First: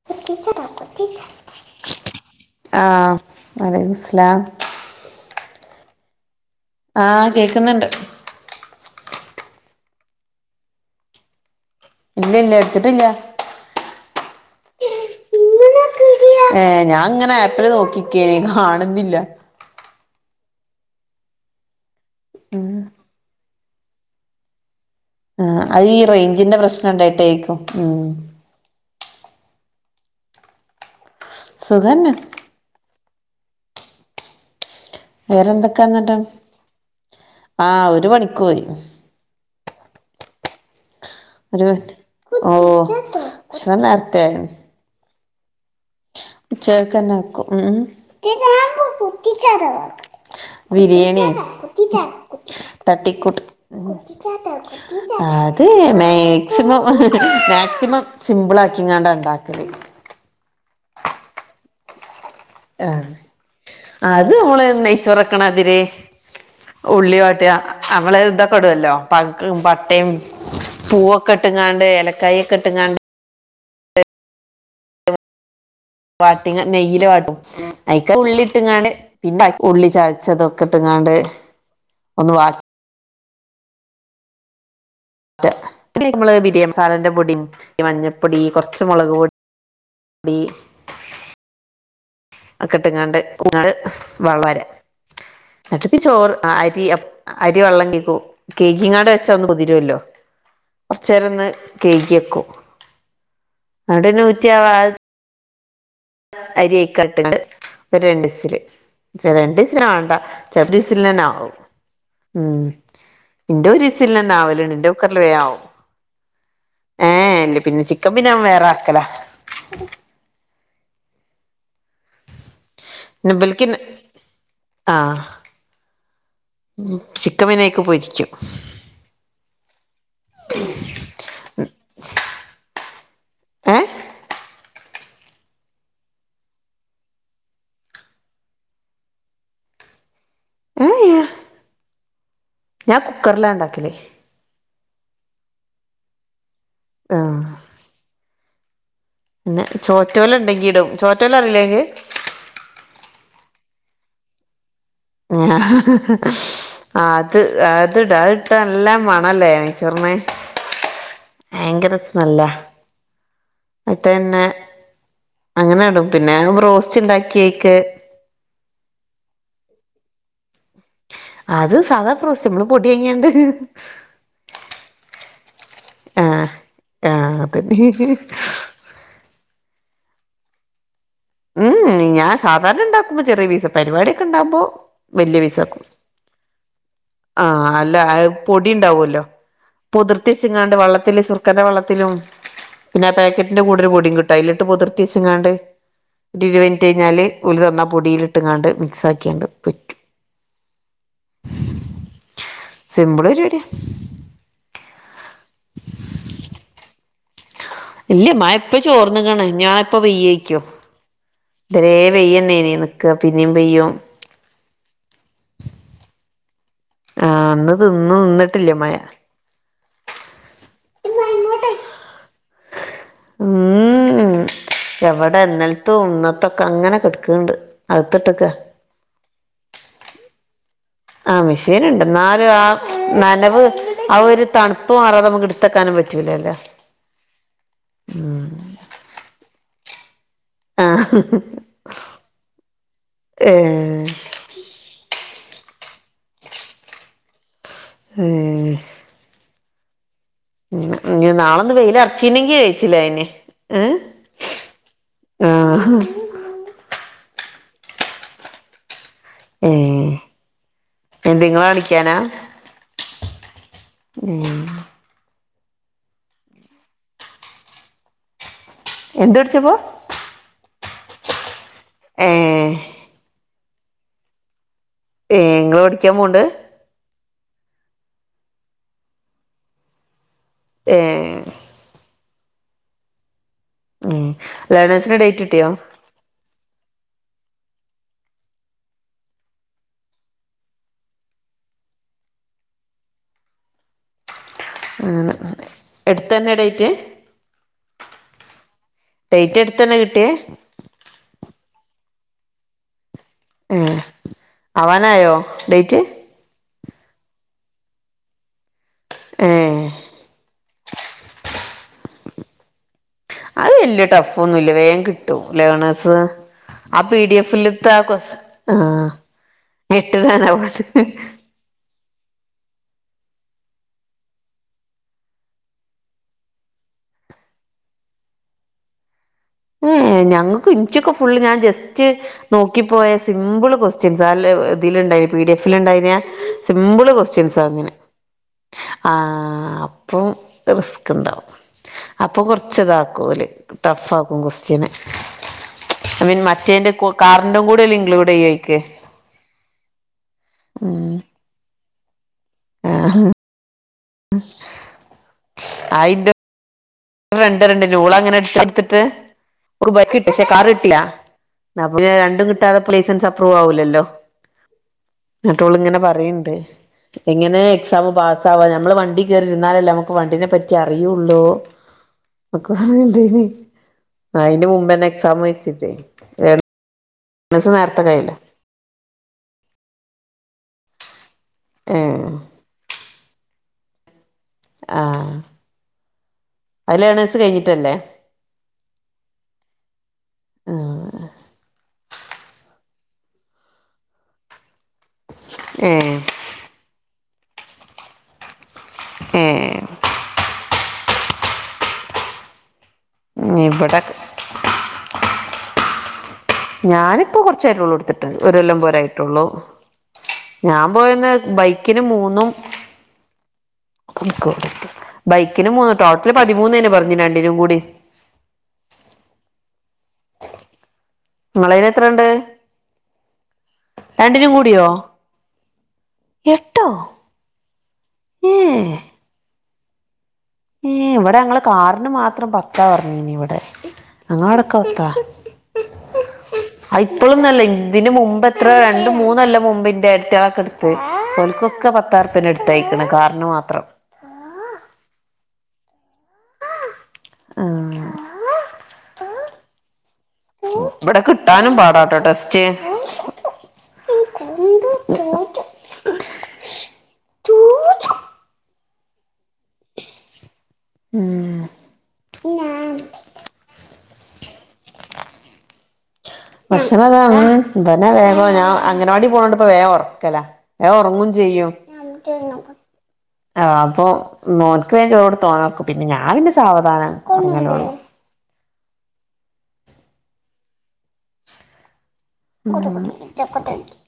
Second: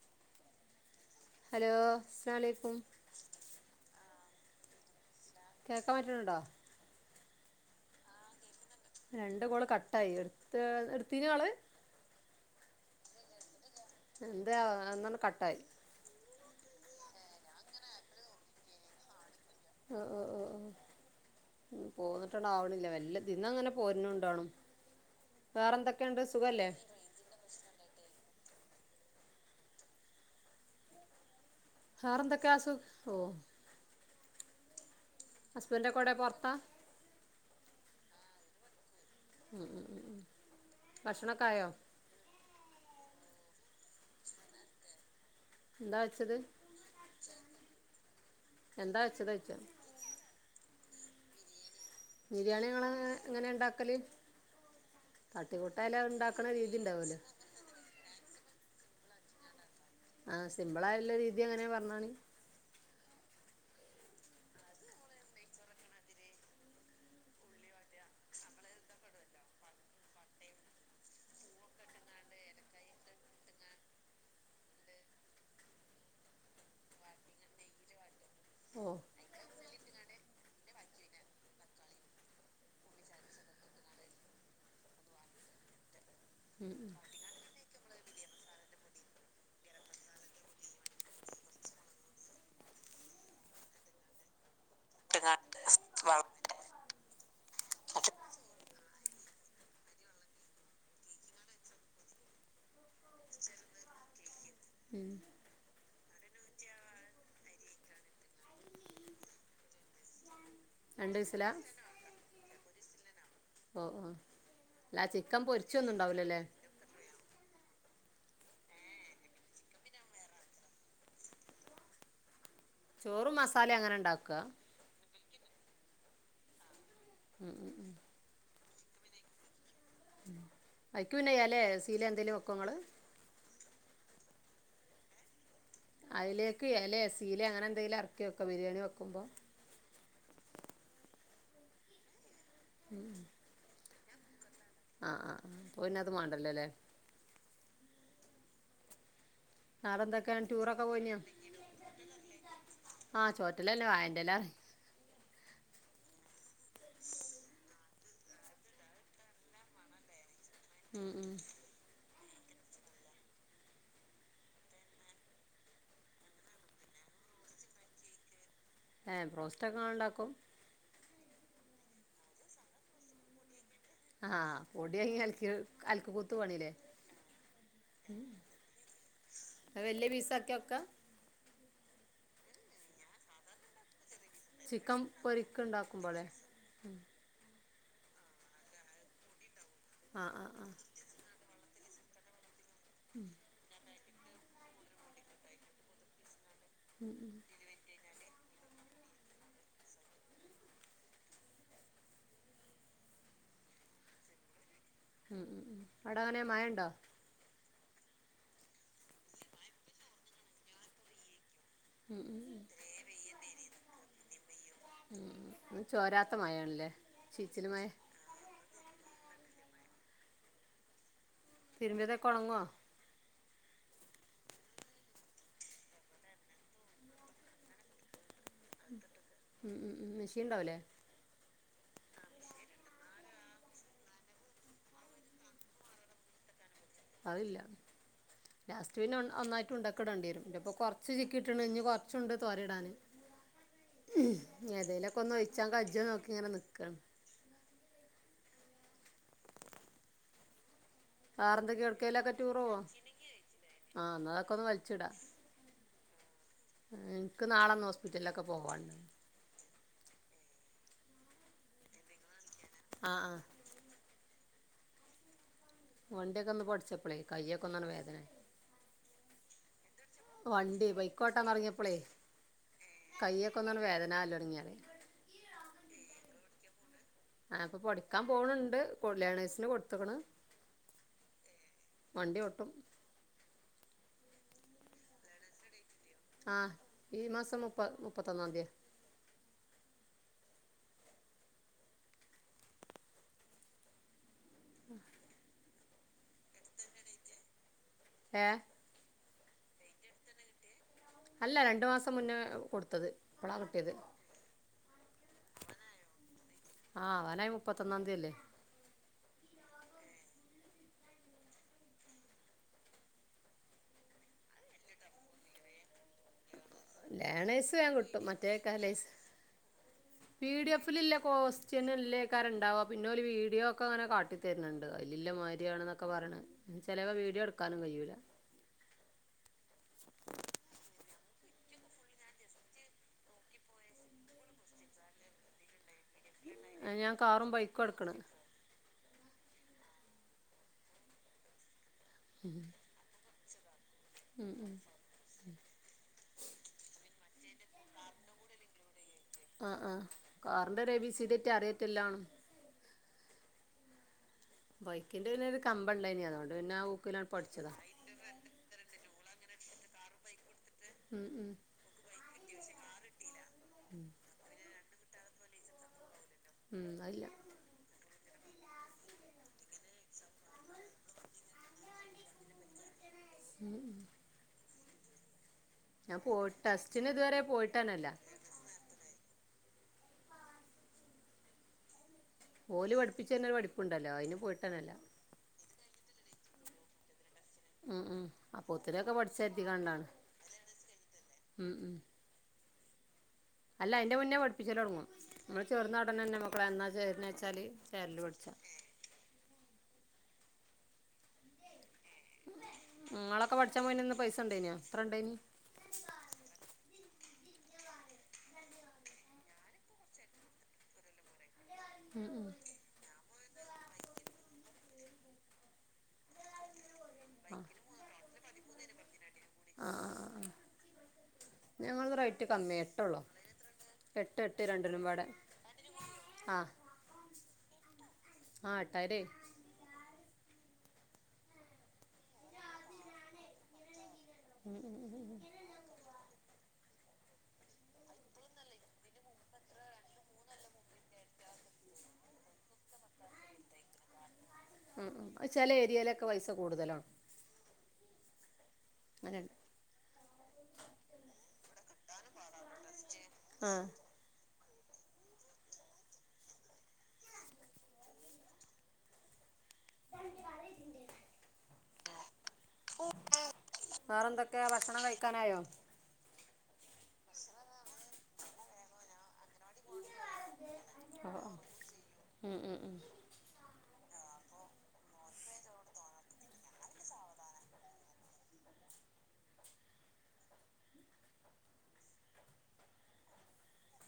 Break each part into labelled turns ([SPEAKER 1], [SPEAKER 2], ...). [SPEAKER 1] [unintelligible]
[SPEAKER 2] Hello അസ്സ്ലാമലൈക്കും
[SPEAKER 1] വലയ്ക്കുസ്സലാം
[SPEAKER 2] കേക്കാൻ പറ്റണൊണ്ടോ
[SPEAKER 1] ആ കേക്കുന്നൊണ്ട്
[SPEAKER 2] രണ്ടു കോള് കട്ടായി എടുത്ത് എടുത്തീനോള്
[SPEAKER 1] ഇല്ലല്ല ഇട്ത്തിട്ടില്ല
[SPEAKER 2] എന്ത്യാവോ? ഒന്നണ് കട്ടായി.
[SPEAKER 1] ഏ ഞാൻങ്ങനെ ആപ്പില് നോക്കിനിക്കേനു കാണുന്നില്ല
[SPEAKER 2] ഓ ഓ ഓ ഓ ഉം പോന്നിട്ടണ്ടാവണില്ലാ വെല്ലൃ തിന്നാങ്ങനെ പോരുണുണ്ടാവണം
[SPEAKER 1] ആ അയീ റേഞ്ചിന്റെ പ്രശ്നം ണ്ടായിട്ടായിരിക്കും ഉം സുഖന്നെ
[SPEAKER 2] വേറൊന്തൊക്കെയാ അസു ഓ
[SPEAKER 1] വേറെ
[SPEAKER 2] ഹസ്ബൻഡൊക്കെ എവിടെ
[SPEAKER 1] എന്തൊക്കെയന്നേരം
[SPEAKER 2] പുറത്താ
[SPEAKER 1] ആ ഓര് പണിക്കോഴി
[SPEAKER 2] [unintelligible] ഭക്ഷണൊക്കെ ആയോ
[SPEAKER 1] ഒരുവട്ട് ഓ നേർത്തേ
[SPEAKER 2] എന്താ വെച്ചത്
[SPEAKER 1] ഉച്ചെക്കെന്നാക്കും ഉം
[SPEAKER 2] എന്താ വെച്ചത് ചോദിച്ചാ
[SPEAKER 1] ബിരിയേണിയെ
[SPEAKER 2] ബിരിയാണി നിങ്ങൾ
[SPEAKER 1] തട്ടിക്കൂട്ട്.
[SPEAKER 2] എങ്ങനെ ഉണ്ടാക്കല്
[SPEAKER 1] അത്
[SPEAKER 2] തട്ടിക്കൂട്ടായാലും അത് ഉണ്ടാക്കണ രീതി
[SPEAKER 1] മാക്സിമം
[SPEAKER 2] ഉണ്ടാവുമല്ലോ
[SPEAKER 1] മാക്സിമം സിമ്പിളാക്കിങ്ങാണ്ടാ ണ്ടാക്കല്
[SPEAKER 2] ആ സിമ്പിളായുള്ള രീതി എങ്ങനെയാ പറഞ്ഞോളി
[SPEAKER 1] ആഹ് അത് നമ്മള് നെയ്ച്ചോറെക്ക്ണതിര് ഉള്ളി വാട്ടിയാ നമ്മള് ഇതൊക്കെ ഇടുവല്ലോ പങ്കും പട്ടയും പൂവൊക്കെ ഇട്ട്ങ്ങാണ്ട് ഏലക്കായൊക്കെ ഇട്ട്ങ്ങാണ്ട് വാട്ടിങ്ങ് നെയ്യില് വാട്ടും അയ്ക്ക
[SPEAKER 2] ഓ
[SPEAKER 1] ഉള്ളിട്ടിങ്ങാണ്ട്‌ പിന്നെ ഉള്ളി ചച്ചതൊക്കെ ഇട്ടുങ്ങാണ്ട് ഒന്ന് വ റ്റ് നമ്മള് ബിരിയാ
[SPEAKER 2] ഉം ഉം
[SPEAKER 1] മസാലേന്റെ പൊടിയും മഞ്ഞപ്പൊടി കോർച്ച് മുളകുപൊ ടി ഒക്കെട്ട്ങ്ങാണ്ട് ങ്ങാട് വളരെ ന്നട്ടപ്പ ചോറ് അരി അപ് അരിവെള്ളം കെഗ്ഗു കെയ്ഗിങ്ങാണ്ട്‌ വെച്ചാ ഒന്നു കുതിരുവല്ലോ കൊർച്ചേരൊന്ന് കെയ്കെക്കും
[SPEAKER 2] [unintelligible] ഹും
[SPEAKER 1] അരിയെക്കെട്ടിങ്ങാണ്ട് ഒരു രണ്ടുവിസില് ക്ഷേ രണ്ടുവിസില് വാണ്ട
[SPEAKER 2] രണ്ട് വിസിലാ
[SPEAKER 1] [unintelligible] ഉം
[SPEAKER 2] ഓ
[SPEAKER 1] ന്റൊര്
[SPEAKER 2] ഓ
[SPEAKER 1] സിലിനെന്നാവല്ണ്ട്‌ ന്റെ
[SPEAKER 2] അല്ല
[SPEAKER 1] കുക്കറില്
[SPEAKER 2] ചിക്കൻ
[SPEAKER 1] വേംആവും
[SPEAKER 2] പൊരിച്ചൊന്നും ഉണ്ടാവൂലല്ലേ
[SPEAKER 1] ഏല്ലേ പിന്നെ ചിക്കൻ പിന്നെ വേറാക്കല
[SPEAKER 2] ചോറും മസാലം അങ്ങനെണ്ടാക്ക
[SPEAKER 1] ആഹ് ചിക്കൻ പിന്നെ അയ്ക്ക് പൊരിക്കും
[SPEAKER 2] അയ്ക്ക് പിന്നെ എലേ സീലേ എന്തേലും വെക്കോങ്ങള്
[SPEAKER 1] ഏ
[SPEAKER 2] അയിലേക്ക് എലേ സീലേ അങ്ങനെ എന്തേലും എറക്കി വെക്കോ ബിരിയാണി വെക്കുമ്പോ
[SPEAKER 1] ഏഹ് യേ ഞാ കുക്കറിലാ ണ്ടാക്കല്
[SPEAKER 2] ആഹ് ആഹ് അപ്പോപിന്നെ അത് മാണ്ടല്ലോല്ലേ
[SPEAKER 1] ആഹ് പിന്നെ
[SPEAKER 2] അവിടെ
[SPEAKER 1] ചോറ്റോല
[SPEAKER 2] എന്തൊക്കെയാണ്
[SPEAKER 1] ഇണ്ടെങ്കി
[SPEAKER 2] ടൂറൊക്കെ
[SPEAKER 1] ഇടും
[SPEAKER 2] പോയിനോ
[SPEAKER 1] ചോറ്റോല അറിയില്ലേ ഇങ്ങൾക്ക്
[SPEAKER 2] ആ ചോറ്റെലല്ല വാഴന്റെ ഇല.
[SPEAKER 1] ആഹാ [unintelligible] ആഹ് അത് അതിടാ അതിട്ടാ നല്ല മണല്ലേ നെയ്ചോറിന്
[SPEAKER 2] ഉം ഉം
[SPEAKER 1] ഭയങ്കര സ്മെല്ലാ ഇന്ന്ട്ടന്നെ അങ്ങനെടും പിന്നെ ബ്രോസ്റ്റ് ഉണ്ടാക്കി അയ്ക്ക്
[SPEAKER 2] ഏഹ് ബ്രോസ്റ്റോക്കെ ഇങ്ങള്ണ്ടാക്കും
[SPEAKER 1] അത് സാദാ ബ്രോസ്റ്റ് നമ്മള് പൊടി വാങ്ങിക്കാണ്ട്
[SPEAKER 2] ആഹ് പൊടിയാങ്ങി അൽക് അലക്ക് കുത്ത് പണിലേ
[SPEAKER 1] അതെന്നെ
[SPEAKER 2] അത് വലിയ പീസ് ആക്കി വെക്കാം.
[SPEAKER 1] ഏ യേ ഞാൻ സാധാരണ ഉണ്ടാക്കുമ്പോ ചെറിയ പീസാ പരിപവാടി ഒക്കെ ഉണ്ടാവുമ്പോ
[SPEAKER 2] ചിക്കൻ
[SPEAKER 1] വല്യ
[SPEAKER 2] പൊരിക്ക്
[SPEAKER 1] പീസാക്കും
[SPEAKER 2] ഉണ്ടാക്കുമ്പോളേ
[SPEAKER 1] ആഹ് അല്ല അത് പൊടി ഉണ്ടാവുമല്ലോ
[SPEAKER 2] ആ
[SPEAKER 1] പൊതിർത്തി
[SPEAKER 2] ആ ആ
[SPEAKER 1] വെച്ച്കാണ്ട് വെള്ളത്തില് സുർ സുർക്കന്റെ വെള്ളത്തിലും പിന്നെ ആ പാക്കറ്റിന്റെ കൂടെ ഒരു പൊടിം കിട്ടും അയ്‌ലിട്ട് പൊതിർത്തി വെച്ച്കാണ്ട് ഒരു ഇരുവിൻറ്റ് കഴിഞ്ഞാല് ഓല് തന്ന ആ പൊടിയിലിട്ട്കാണ്ട് മിക്സ് ആക്കികാണ്ട് പൊരിക്കും സിമ്പിൾ പരിപാടിയാ
[SPEAKER 2] ഉം ഉം ഉം അവിടെ എങ്ങനെയാ മഴയുണ്ടോ?
[SPEAKER 1] ഇല്ല മഴ ഇപ്പ ചോർന്നുക്കേണ് ഇനിപ്പോ പെയ്യേര്ക്കും. ഇതെരേ പെയ്യെന്നെയ്നി നിക്ക പിന്നിം പെയ്യും
[SPEAKER 2] ന്നിം പെയ്യും ഉം ഒരു ചോരാത്ത മഴയാണ്ലേ
[SPEAKER 1] ആ ഇന്ന് തിന്നും ന്നിട്ടില്ല മഴ
[SPEAKER 2] തിരുമ്പിയതൊക്കെ ഒണങ്ങോ
[SPEAKER 1] [unintelligible] എവടെ ഇന്നൽത്തും ഇന്നത്തൊക്കെ അങ്ങനെ കെട്ക്ക്ണ് ണ്ട് അകത്തിട്ട്ക്കാ
[SPEAKER 2] ഉം ഉം ഉം മെഷീൻ ഉണ്ടാവൂലേ
[SPEAKER 1] ആഹ് മെഷീൻ ഉണ്ട് എന്നാലും ആ നനവ് ആ ഒരു തണുപ്പ് മാറാതെ നമുക്ക് എടുത്ത് വെക്കാനും പറ്റൂലല്ലോ
[SPEAKER 2] അതില്ല ലാസ്റ്റ് പിന്നെ ഒന്നായിട്ട് ഉണ്ടക്ക്ടെണ്ടിരും ഇപ്പ കുറച്ച്
[SPEAKER 1] ആഹ്
[SPEAKER 2] ചിക്കിട്ട്ണ് ഇനി കുറച്ചുണ്ട് തോരയടാന് [inaudible]
[SPEAKER 1] ഏഹ്
[SPEAKER 2] ഏതേലൊക്കെ ഒന്ന് ഒഴിച്ചാൻ കജ്ജ്ന്നോക്കി ങ്ങനെ നിൽക്കാണ്
[SPEAKER 1] ഏ.. ഹ് ങ്ങനെ ഇഞ്ഞ് നാളൊന്ന്
[SPEAKER 2] വേറെന്തൊക്കെ
[SPEAKER 1] വെയില് അർച്ചീനെങ്കി കഴിച്ചിലായീനി
[SPEAKER 2] ആഹ് ന്നാ അതൊക്കെ ഒന്ന് വൽച്ച്ടാ
[SPEAKER 1] ആഹ്
[SPEAKER 2] ൻക്ക് നാളൊന്ന് ഹോസ്പിറ്റലിലൊക്കെ പോവാണ്ട്
[SPEAKER 1] ഏ എന്തെ ഇങ്ങളെ കാണിക്കാനാ
[SPEAKER 2] ആഹ് ആഹ്
[SPEAKER 1] യേ
[SPEAKER 2] വണ്ടിയൊക്കെ ഒന്ന് ഓടിച്ചപ്പോഴേ കയ്യൊക്കെ ഒന്നാണ്ട് വേദനയായി.
[SPEAKER 1] എന്ത് പഠിച്ചപ്പോ
[SPEAKER 2] വണ്ടി ബൈക്കോട്ടാൻ തൊടങ്ങ്യപ്പളേ
[SPEAKER 1] ഏഹ്
[SPEAKER 2] കയ്യൊക്കെ ഒന്നാണ്ട് വേദനാലൊടങ്ങിയാണെ
[SPEAKER 1] ഏഹ് ഇങ്ങള് പഠിക്കാൻ പോണ്ട്
[SPEAKER 2] ആ പ്പൊ പഠിക്കാ പോണ് ണ്ട് കൊ ലേണേസിന് കൊട്ത്ത്ക്ക്ണ്
[SPEAKER 1] ഏ
[SPEAKER 2] വണ്ടി ഓട്ടും
[SPEAKER 1] ഉം ലേണേഴ്സിന്റെ ഡേറ്റ് കിട്ടിയോ
[SPEAKER 2] ആഹ് ഈ മാസം മുപ്പ മുപ്പത്തൊന്നാന്തിയാ [unintelligible]
[SPEAKER 1] എട്ത്തന്നെ ഡേറ്റ്
[SPEAKER 2] ഏഹ്
[SPEAKER 1] ഡേറ്റ് അടുത്ത് തന്നെ കിട്ടിയേ
[SPEAKER 2] അല്ല രണ്ടു മാസം മുന്നേ കൊടുത്തത് ഇപ്പളാ കിട്ടിയത്
[SPEAKER 1] ഉംഹ് ആവാനായോ ഡേറ്റ്?
[SPEAKER 2] ആഹ് അവന് മുപ്പത്തി ഒന്നാം തീയതിയല്ലേ?
[SPEAKER 1] എയ് അത് വല്യ ടഫ് ഒന്നും ഇല്ല വേഗം കിട്ടും ലേണേസ് ആ പി ഡി എഫി
[SPEAKER 2] ലേണേഴ്സ്
[SPEAKER 1] ൽത്തെ
[SPEAKER 2] വേഗം
[SPEAKER 1] ആ
[SPEAKER 2] കിട്ടും
[SPEAKER 1] കൊസ്
[SPEAKER 2] മറ്റേക്കാ
[SPEAKER 1] ആ
[SPEAKER 2] ലൈസ്
[SPEAKER 1] എട്ടു താന ആവത്
[SPEAKER 2] ചെന്നല്ലേക്കാരു ഉണ്ടാവുക പിന്നെ ഒരു വീഡിയോ ഒക്കെ അങ്ങനെ കാട്ടിത്തരുന്നുണ്ട് അയിലില്ല മാതിരിയാണെന്നൊക്കെ പറയണ് ചെലവ വീഡിയോ എടുക്കാനും കയ്യൂല
[SPEAKER 1] ഏഹ് ഞങ്ങക്ക് ഇന്ക്കെക്കെ ഫുള്ള് ഞാൻ ജസ്റ്റ് നോക്കിപ്പോയ സിമ്പിൾ ക്വാസ്റ്റ്യൻസാ അല്ലേ ഇതില്ണ്ടായി പി ഡി എഫില്ണ്ടായിനെ
[SPEAKER 2] ആ,
[SPEAKER 1] സിംമ്പിള്
[SPEAKER 2] ഞാൻ കാറും
[SPEAKER 1] ക്വസ്റ്റ്യൻസാ
[SPEAKER 2] ബൈക്കും
[SPEAKER 1] അങ്ങനെ
[SPEAKER 2] എടുക്കണ്
[SPEAKER 1] ആഹ് അപ്പം റിസ്ക്ക്ണ്ടാവും അപ്പോൾ കൊറച്ച് ഇതാക്കും ഓല് ടഫ് ആക്കും.
[SPEAKER 2] ഉം ഉം ഉം
[SPEAKER 1] അയ് മീൻ മറ്റേന്റെ കൊ കാറിന്റും കൂടെ ഇൻക്ലൂഡ് ചെയ്യയ്ക്ക്
[SPEAKER 2] ആ ആ കാറിൻന്റെഒരു എ ബീ സി ടി ഒറ്റ അറിയതില്ലന്നു
[SPEAKER 1] ആഹ് ഹാ
[SPEAKER 2] ബൈക്കിന്റെ പിന്നെ ഒരു കമ്പം ഉണ്ടായ്ന് അതോണ്ട് പിന്നെ ഔ
[SPEAKER 1] രണ്ട് രണ്ട് ഓള് അങ്ങനെ എടുത്തിട്ട് ഒൾക് ബൈക്ക് കിട്ടി പക്ഷെ കാർ കിട്ടിലാ.
[SPEAKER 2] ഉം ഉം
[SPEAKER 1] അപ്പ രണ്ട കിട്ടാതെപ്പോ ലൈസസ് അപ്രൂവ് ആവുല്ലല്ലോ? എന്നിട്ടോള് ഇങ്ങനെ പറയണ്ട്
[SPEAKER 2] ഉം അതില്ല
[SPEAKER 1] എങ്ങനെ എക്സാം പാസ് ആവാ നമ്മള് വണ്ടി കേയറിരുന്നാലല്ലേ നമുക്ക് വണ്ടീനെ പറ്റി അറിയുള്ളൂ. ഒക്കെ [unintelligible] ഇണ്ടായിനെ അയിന് മുമ്പന്നെ എക്സാം വെച്ചിട്ടേ
[SPEAKER 2] പോയി ടെസ്റ്റിന് ഇതുവരെ
[SPEAKER 1] ഏണേഴ്സ് നേരത്തെ
[SPEAKER 2] പോയിട്ടാനല്ല
[SPEAKER 1] കയ്യില്ലേ ഏഹ്
[SPEAKER 2] ഓല് പഠിപ്പിച്ചെര്ന്ന പഠിപ്പ്ണ്ടല്ലോ അയിന് പോയി
[SPEAKER 1] ആഹ് അത് ലേണേഴ്സ് കഴിഞ്ഞ്.
[SPEAKER 2] ഉം ഉം അപ്പൊ ഒത്തിരിയൊക്കെ പഠിച്ചിരുത്തി കൊണ്ടാണ് ഉം ഉം. അല്ലാ അയ്ന്റെ മുന്നേ പഠിപ്പിച്ചൽ തുടങ്ങും നമ്മള്
[SPEAKER 1] ഏ
[SPEAKER 2] ചേർന്നുട തന്നെ. അപ്പള എന്നാ ചേരുന്ന വച്ചാല് ചേരല് പടിച്ചാ
[SPEAKER 1] ഏ
[SPEAKER 2] മോളൊക്കെ പഠിച്ചാൻ
[SPEAKER 1] ഇവിടെ
[SPEAKER 2] പോയിന്ന അന്ന് പൈസ ഇൻണ്ടയ്ന്ന എത്ര ഇൻണ്ടയ്ന്
[SPEAKER 1] ഞാന്പ്പോ കൊറച്ചായിട്ടോള്ളൂ ഇട്ത്തിട്ട് ഒരു കൊല്ലം പോരായിട്ടൊള്ളൂ ഞാൻ പോയ്യന്ന് ബൈക്കിന്
[SPEAKER 2] ഉം ഉം
[SPEAKER 1] മൂന്നും ബൈക്കിന് മൂന്ന് ടോട്ടൽ പതിമൂന്ന് തന്നെ പറഞ്ഞു രണ്ടിനും
[SPEAKER 2] ആ
[SPEAKER 1] കൂടി.
[SPEAKER 2] ആഹ്
[SPEAKER 1] നിങ്ങളേല്
[SPEAKER 2] ഞങ്ങുടെ
[SPEAKER 1] എത്രണ്ട്
[SPEAKER 2] റേറ്റ് കമ്മിയ എട്ടള്ളൂ എട്ട്
[SPEAKER 1] രണ്ടിനും
[SPEAKER 2] എട്ട് രണ്ടിനും പാടെ
[SPEAKER 1] എട്ടൊ
[SPEAKER 2] ആഹ് നാട്ടാരേ
[SPEAKER 1] ഏ ഇവിടെ ഞങ്ങള് കാറിന് മാത്രം പത്താ പറഞ്ഞീനി ഇവിടെ ഞങ്ങ അവിടൊക്കെ പത്താ അത് ഇപ്പോളുംന്ന് അല്ല ഇതിന് മുമ്പ് എത്ര രണ്ട മൂന്നല്ല മുമ്പ് ഇന്റെ അടുത്തയാളക്കെടു ത്ത് ഒൽക്കൊക്കെ പത്തായിര റുപ്പ്യന്റെംഅടുത്തയക്കണ് കാറിന് മാത്രം
[SPEAKER 2] ഉ ഉ ചില ഏരിയയിലൊക്കെ പൈസ കൂടുതലാണ്.
[SPEAKER 1] ആഹ്
[SPEAKER 2] മലണ്ട്. [inaudible]
[SPEAKER 1] ഇവടെ കിട്ടാനും പാടാട്ടോ ടെസ്റ്റ്..
[SPEAKER 2] ആഹ്
[SPEAKER 1] ഉമ്
[SPEAKER 2] [inaudible] വെറെ എന്തൊക്കെയാ ഭക്ഷണം കഴിക്കാനായോ?
[SPEAKER 1] ഭക്ഷണംന്നെ വേഗം ഞാൻ അങ്ങനവാടി പോകണണ്ടപ്പ വേഗം ഒറക്കലാ. വേം ഉറങ്ങും
[SPEAKER 2] ആഹ് ആഹ്
[SPEAKER 1] ചെയ്യും മ്മച്ചി
[SPEAKER 2] ഉം
[SPEAKER 1] ഒങ്ങണം
[SPEAKER 2] ഉം ഉം
[SPEAKER 1] ആ അപ്പൊ മോൻക്ക് വേ ചോറൊട്ത് ഓനെ ഒറക്കും പിന്നെ ഞാൻ പിന്നെ സാവധാനം ഒർങ്ങ ലൊള്ളൂ [unintelligible]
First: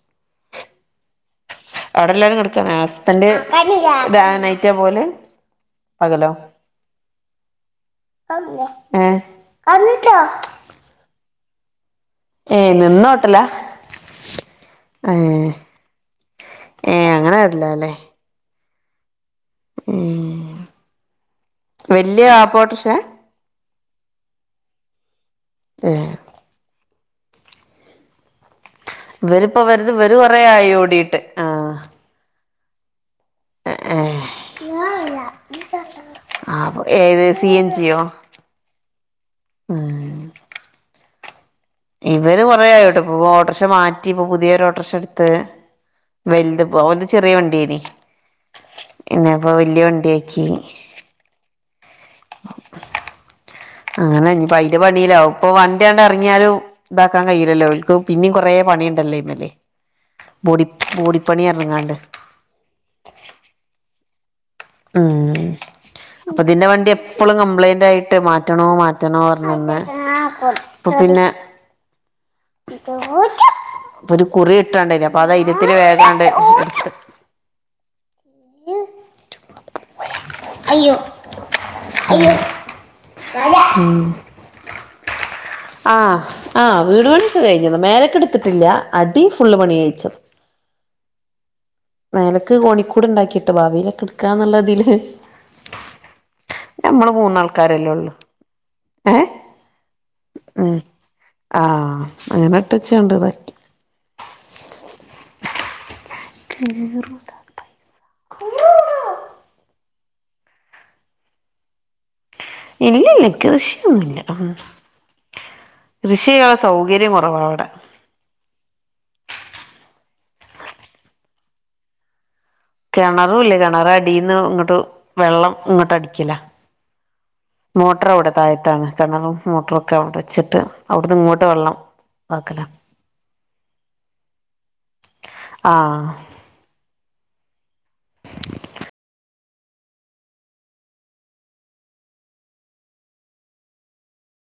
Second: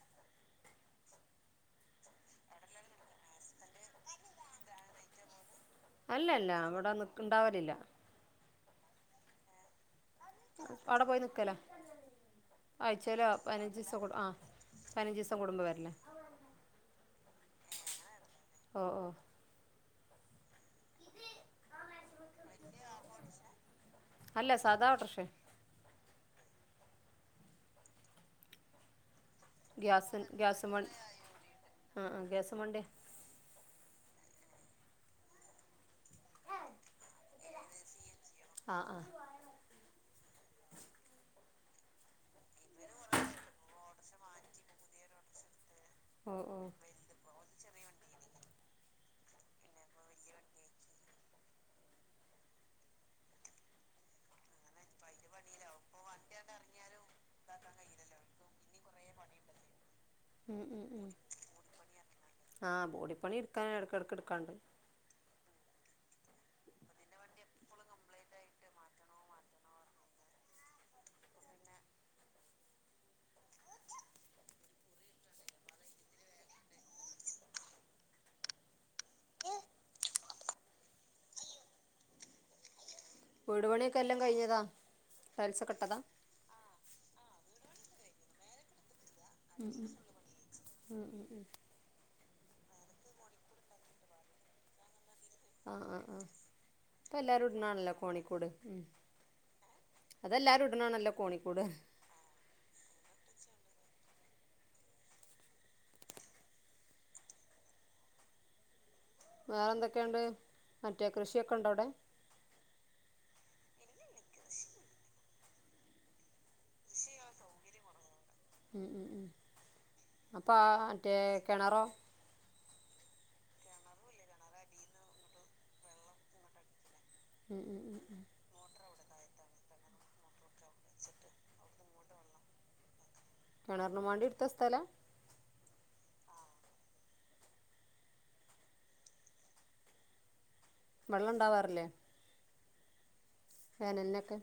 [SPEAKER 1] അവ്ടെ എല്ലാരും കെടക്കാനായോ ഹസ്ബൻഡ് ഇതാവാനായിറ്റാ പോവല്
[SPEAKER 2] അല്ല
[SPEAKER 1] പകലോ
[SPEAKER 2] അല്ല ഇവടെ നിക്ക്ൻണ്ടാവരില്ല..
[SPEAKER 1] [inaudible]
[SPEAKER 2] ഇപ്പവ്ടെ പോയി നിക്കലാ
[SPEAKER 1] ഏ
[SPEAKER 2] അഴച്ചാലോ
[SPEAKER 1] നിന്നോട്ടലാ
[SPEAKER 2] പതിനഞ്ച് ദിവസം ആ പതിനഞ്ച് ദിവസം
[SPEAKER 1] ഏ
[SPEAKER 2] കുടുംബ വരലാ
[SPEAKER 1] ഏഹ് അങ്ങനെ വരില്ല ല്ലേ.
[SPEAKER 2] ഓഹ് ഓഹ്
[SPEAKER 1] ഏഹ് വല്ല്യ ആപ്പോ ഒട്ടൊറ്ക്ഷെ..
[SPEAKER 2] അല്ല സാധാ ഓട്ടോറിക്ഷ..
[SPEAKER 1] എഹ് ഇവര്പ്പം ഇവര്ത് ഇവര്
[SPEAKER 2] ഗ്യാസ്
[SPEAKER 1] കുറെ
[SPEAKER 2] ഗ്യാസ്
[SPEAKER 1] ആയി
[SPEAKER 2] വണ്ടി
[SPEAKER 1] ഓടീട്ട് ആഹ്
[SPEAKER 2] ആഹ് ആഹ് ഗ്യാസവണ്ടി
[SPEAKER 1] ഏ ആ ഏത് സി, എൻ, ജിയോ?
[SPEAKER 2] ആഹ് ആഹ്
[SPEAKER 1] ആഹ് ഇവര് കൊറയായിട്ടോ ഇപ്പൊ ഓട്ടോറിക്ഷ മാറ്റി ഇപ്പൊ പുതിയ ഒരു ഓട്ടോറിക്ഷ എടുത്ത്..
[SPEAKER 2] ഓഹ്
[SPEAKER 1] വലുത
[SPEAKER 2] ഓഹ്
[SPEAKER 1] പോ ചെറിയ വണ്ടിയനി പിന്നെ അപ്പ വല്യ വണ്ടിയ ആക്കി. [inaudible] അങ്ങനെ ഇഞ്ഞ്പ്പയിന്റെ പണീലാവും ഇപ്പൊ വണ്ടിയാണ്ട് എറങ്ങിയാലും ഇതാക്കാ കഴില്ലാല്ലോ ഒൽക്ക് പിന്നിം കൊറെ പണിണ്ടല്ലോ അയ്മ്മെല്
[SPEAKER 2] ഉം
[SPEAKER 1] മൂടി
[SPEAKER 2] ഉം ഉം
[SPEAKER 1] മൂടിപ്പണി ന്ന് പറഞ്ഞ്ങ്ങാണ്ട്..
[SPEAKER 2] ആഹ് ബോഡി പണി എടുക്കാൻ എടക്ക് എടക്ക് എടക്കാണ്ട്.
[SPEAKER 1] ഉം. അപ്പൊ ഇതിന്റെ വണ്ടി എപ്പോഴും കംപ്ലൈന്റ് ആയിട്ട് മാറ്റണോ മാറ്റണോ പറഞ്ഞ വന്ന് അപ്പൊ പിന്നെ അപ്പൊഒരു കുറി കിട്ടാണ്ടൈ നിഅപ്പൊ ആദൈര്യത്തിൽ വേഗണ്ട് കുറച്ച് അയ്യോ അയ്യോ..
[SPEAKER 2] വീട്
[SPEAKER 1] ഉം
[SPEAKER 2] പണിയൊക്കെ എല്ലാം കഴിഞ്ഞതാ ടൈൽസൊക്കെ ഇട്ടതാ
[SPEAKER 1] ആഹ് ആഹ് വീട് പണിയൊക്കെ കഴിഞ്ഞത് മേലക്കെടുത്തിട്ടില്ല അടി ഫുള് പണി കയ്ച്ച്
[SPEAKER 2] ഉമ് ഉമ് ഉമ്
[SPEAKER 1] മേലക്ക് കോണിക്കൂട് ഇണ്ടാക്കിട്ട് ഭാവിലൊക്കെ ഇട്ക്കാന്ന്ള്ളതില്
[SPEAKER 2] ആഹ് ആഹ് ആഹ് ഇപ്പ എല്ലാരും ഇടണാണല്ലോ
[SPEAKER 1] ഉള്ളു
[SPEAKER 2] കോണിക്കൂട് ഉംഹ്.
[SPEAKER 1] ഏഹ്
[SPEAKER 2] അതെല്ലാരും
[SPEAKER 1] ഉം
[SPEAKER 2] ഇടണാണല്ലോ കോണിക്കൂട്.
[SPEAKER 1] ആഹ് അങ്ങനെ ഇട്ടച്ച ണ്ട് താക്കി. ചൊരത്ത് [unintelligible]
[SPEAKER 2] വേറെ എന്തൊക്കെയുണ്ട് മറ്റേ കൃഷിയൊക്കെ ഉണ്ടോ അവിടെ?
[SPEAKER 1] ഇല്ലല്ല കൃഷിയൊന്നുല്ല കൃഷിയ്യാന്ള്ള സൗകര്യം കൊറവാ ഇവടെ
[SPEAKER 2] ഉമ് ഉമ് ഉമ് അപ്പാ ആഹ് മറ്റേ കിണറോ
[SPEAKER 1] കിണറും ഇല്ലേ കിണറ് അടിന്ന് ഇങ്ങോട്ട് വെള്ളം ഇങ്ങോട്ട് അടിക്കല
[SPEAKER 2] ഉം ഉം
[SPEAKER 1] മോട്ടർ
[SPEAKER 2] ഉം
[SPEAKER 1] അവിടെ താഴത്താണ്. കെണറും മോട്ടറൊക്കെ അവിടെ വെച്ചിട്ട് അവിടുന്ന് ഇങ്ങോട്ട് വെള്ളം ആക്കല
[SPEAKER 2] കെണറിനും വേണ്ടി ഇടുത്ത സ്ഥലാ
[SPEAKER 1] ആഹ്
[SPEAKER 2] വെള്ളം ഉണ്ടാവാറില്ലേ ഫാൻ നോകോ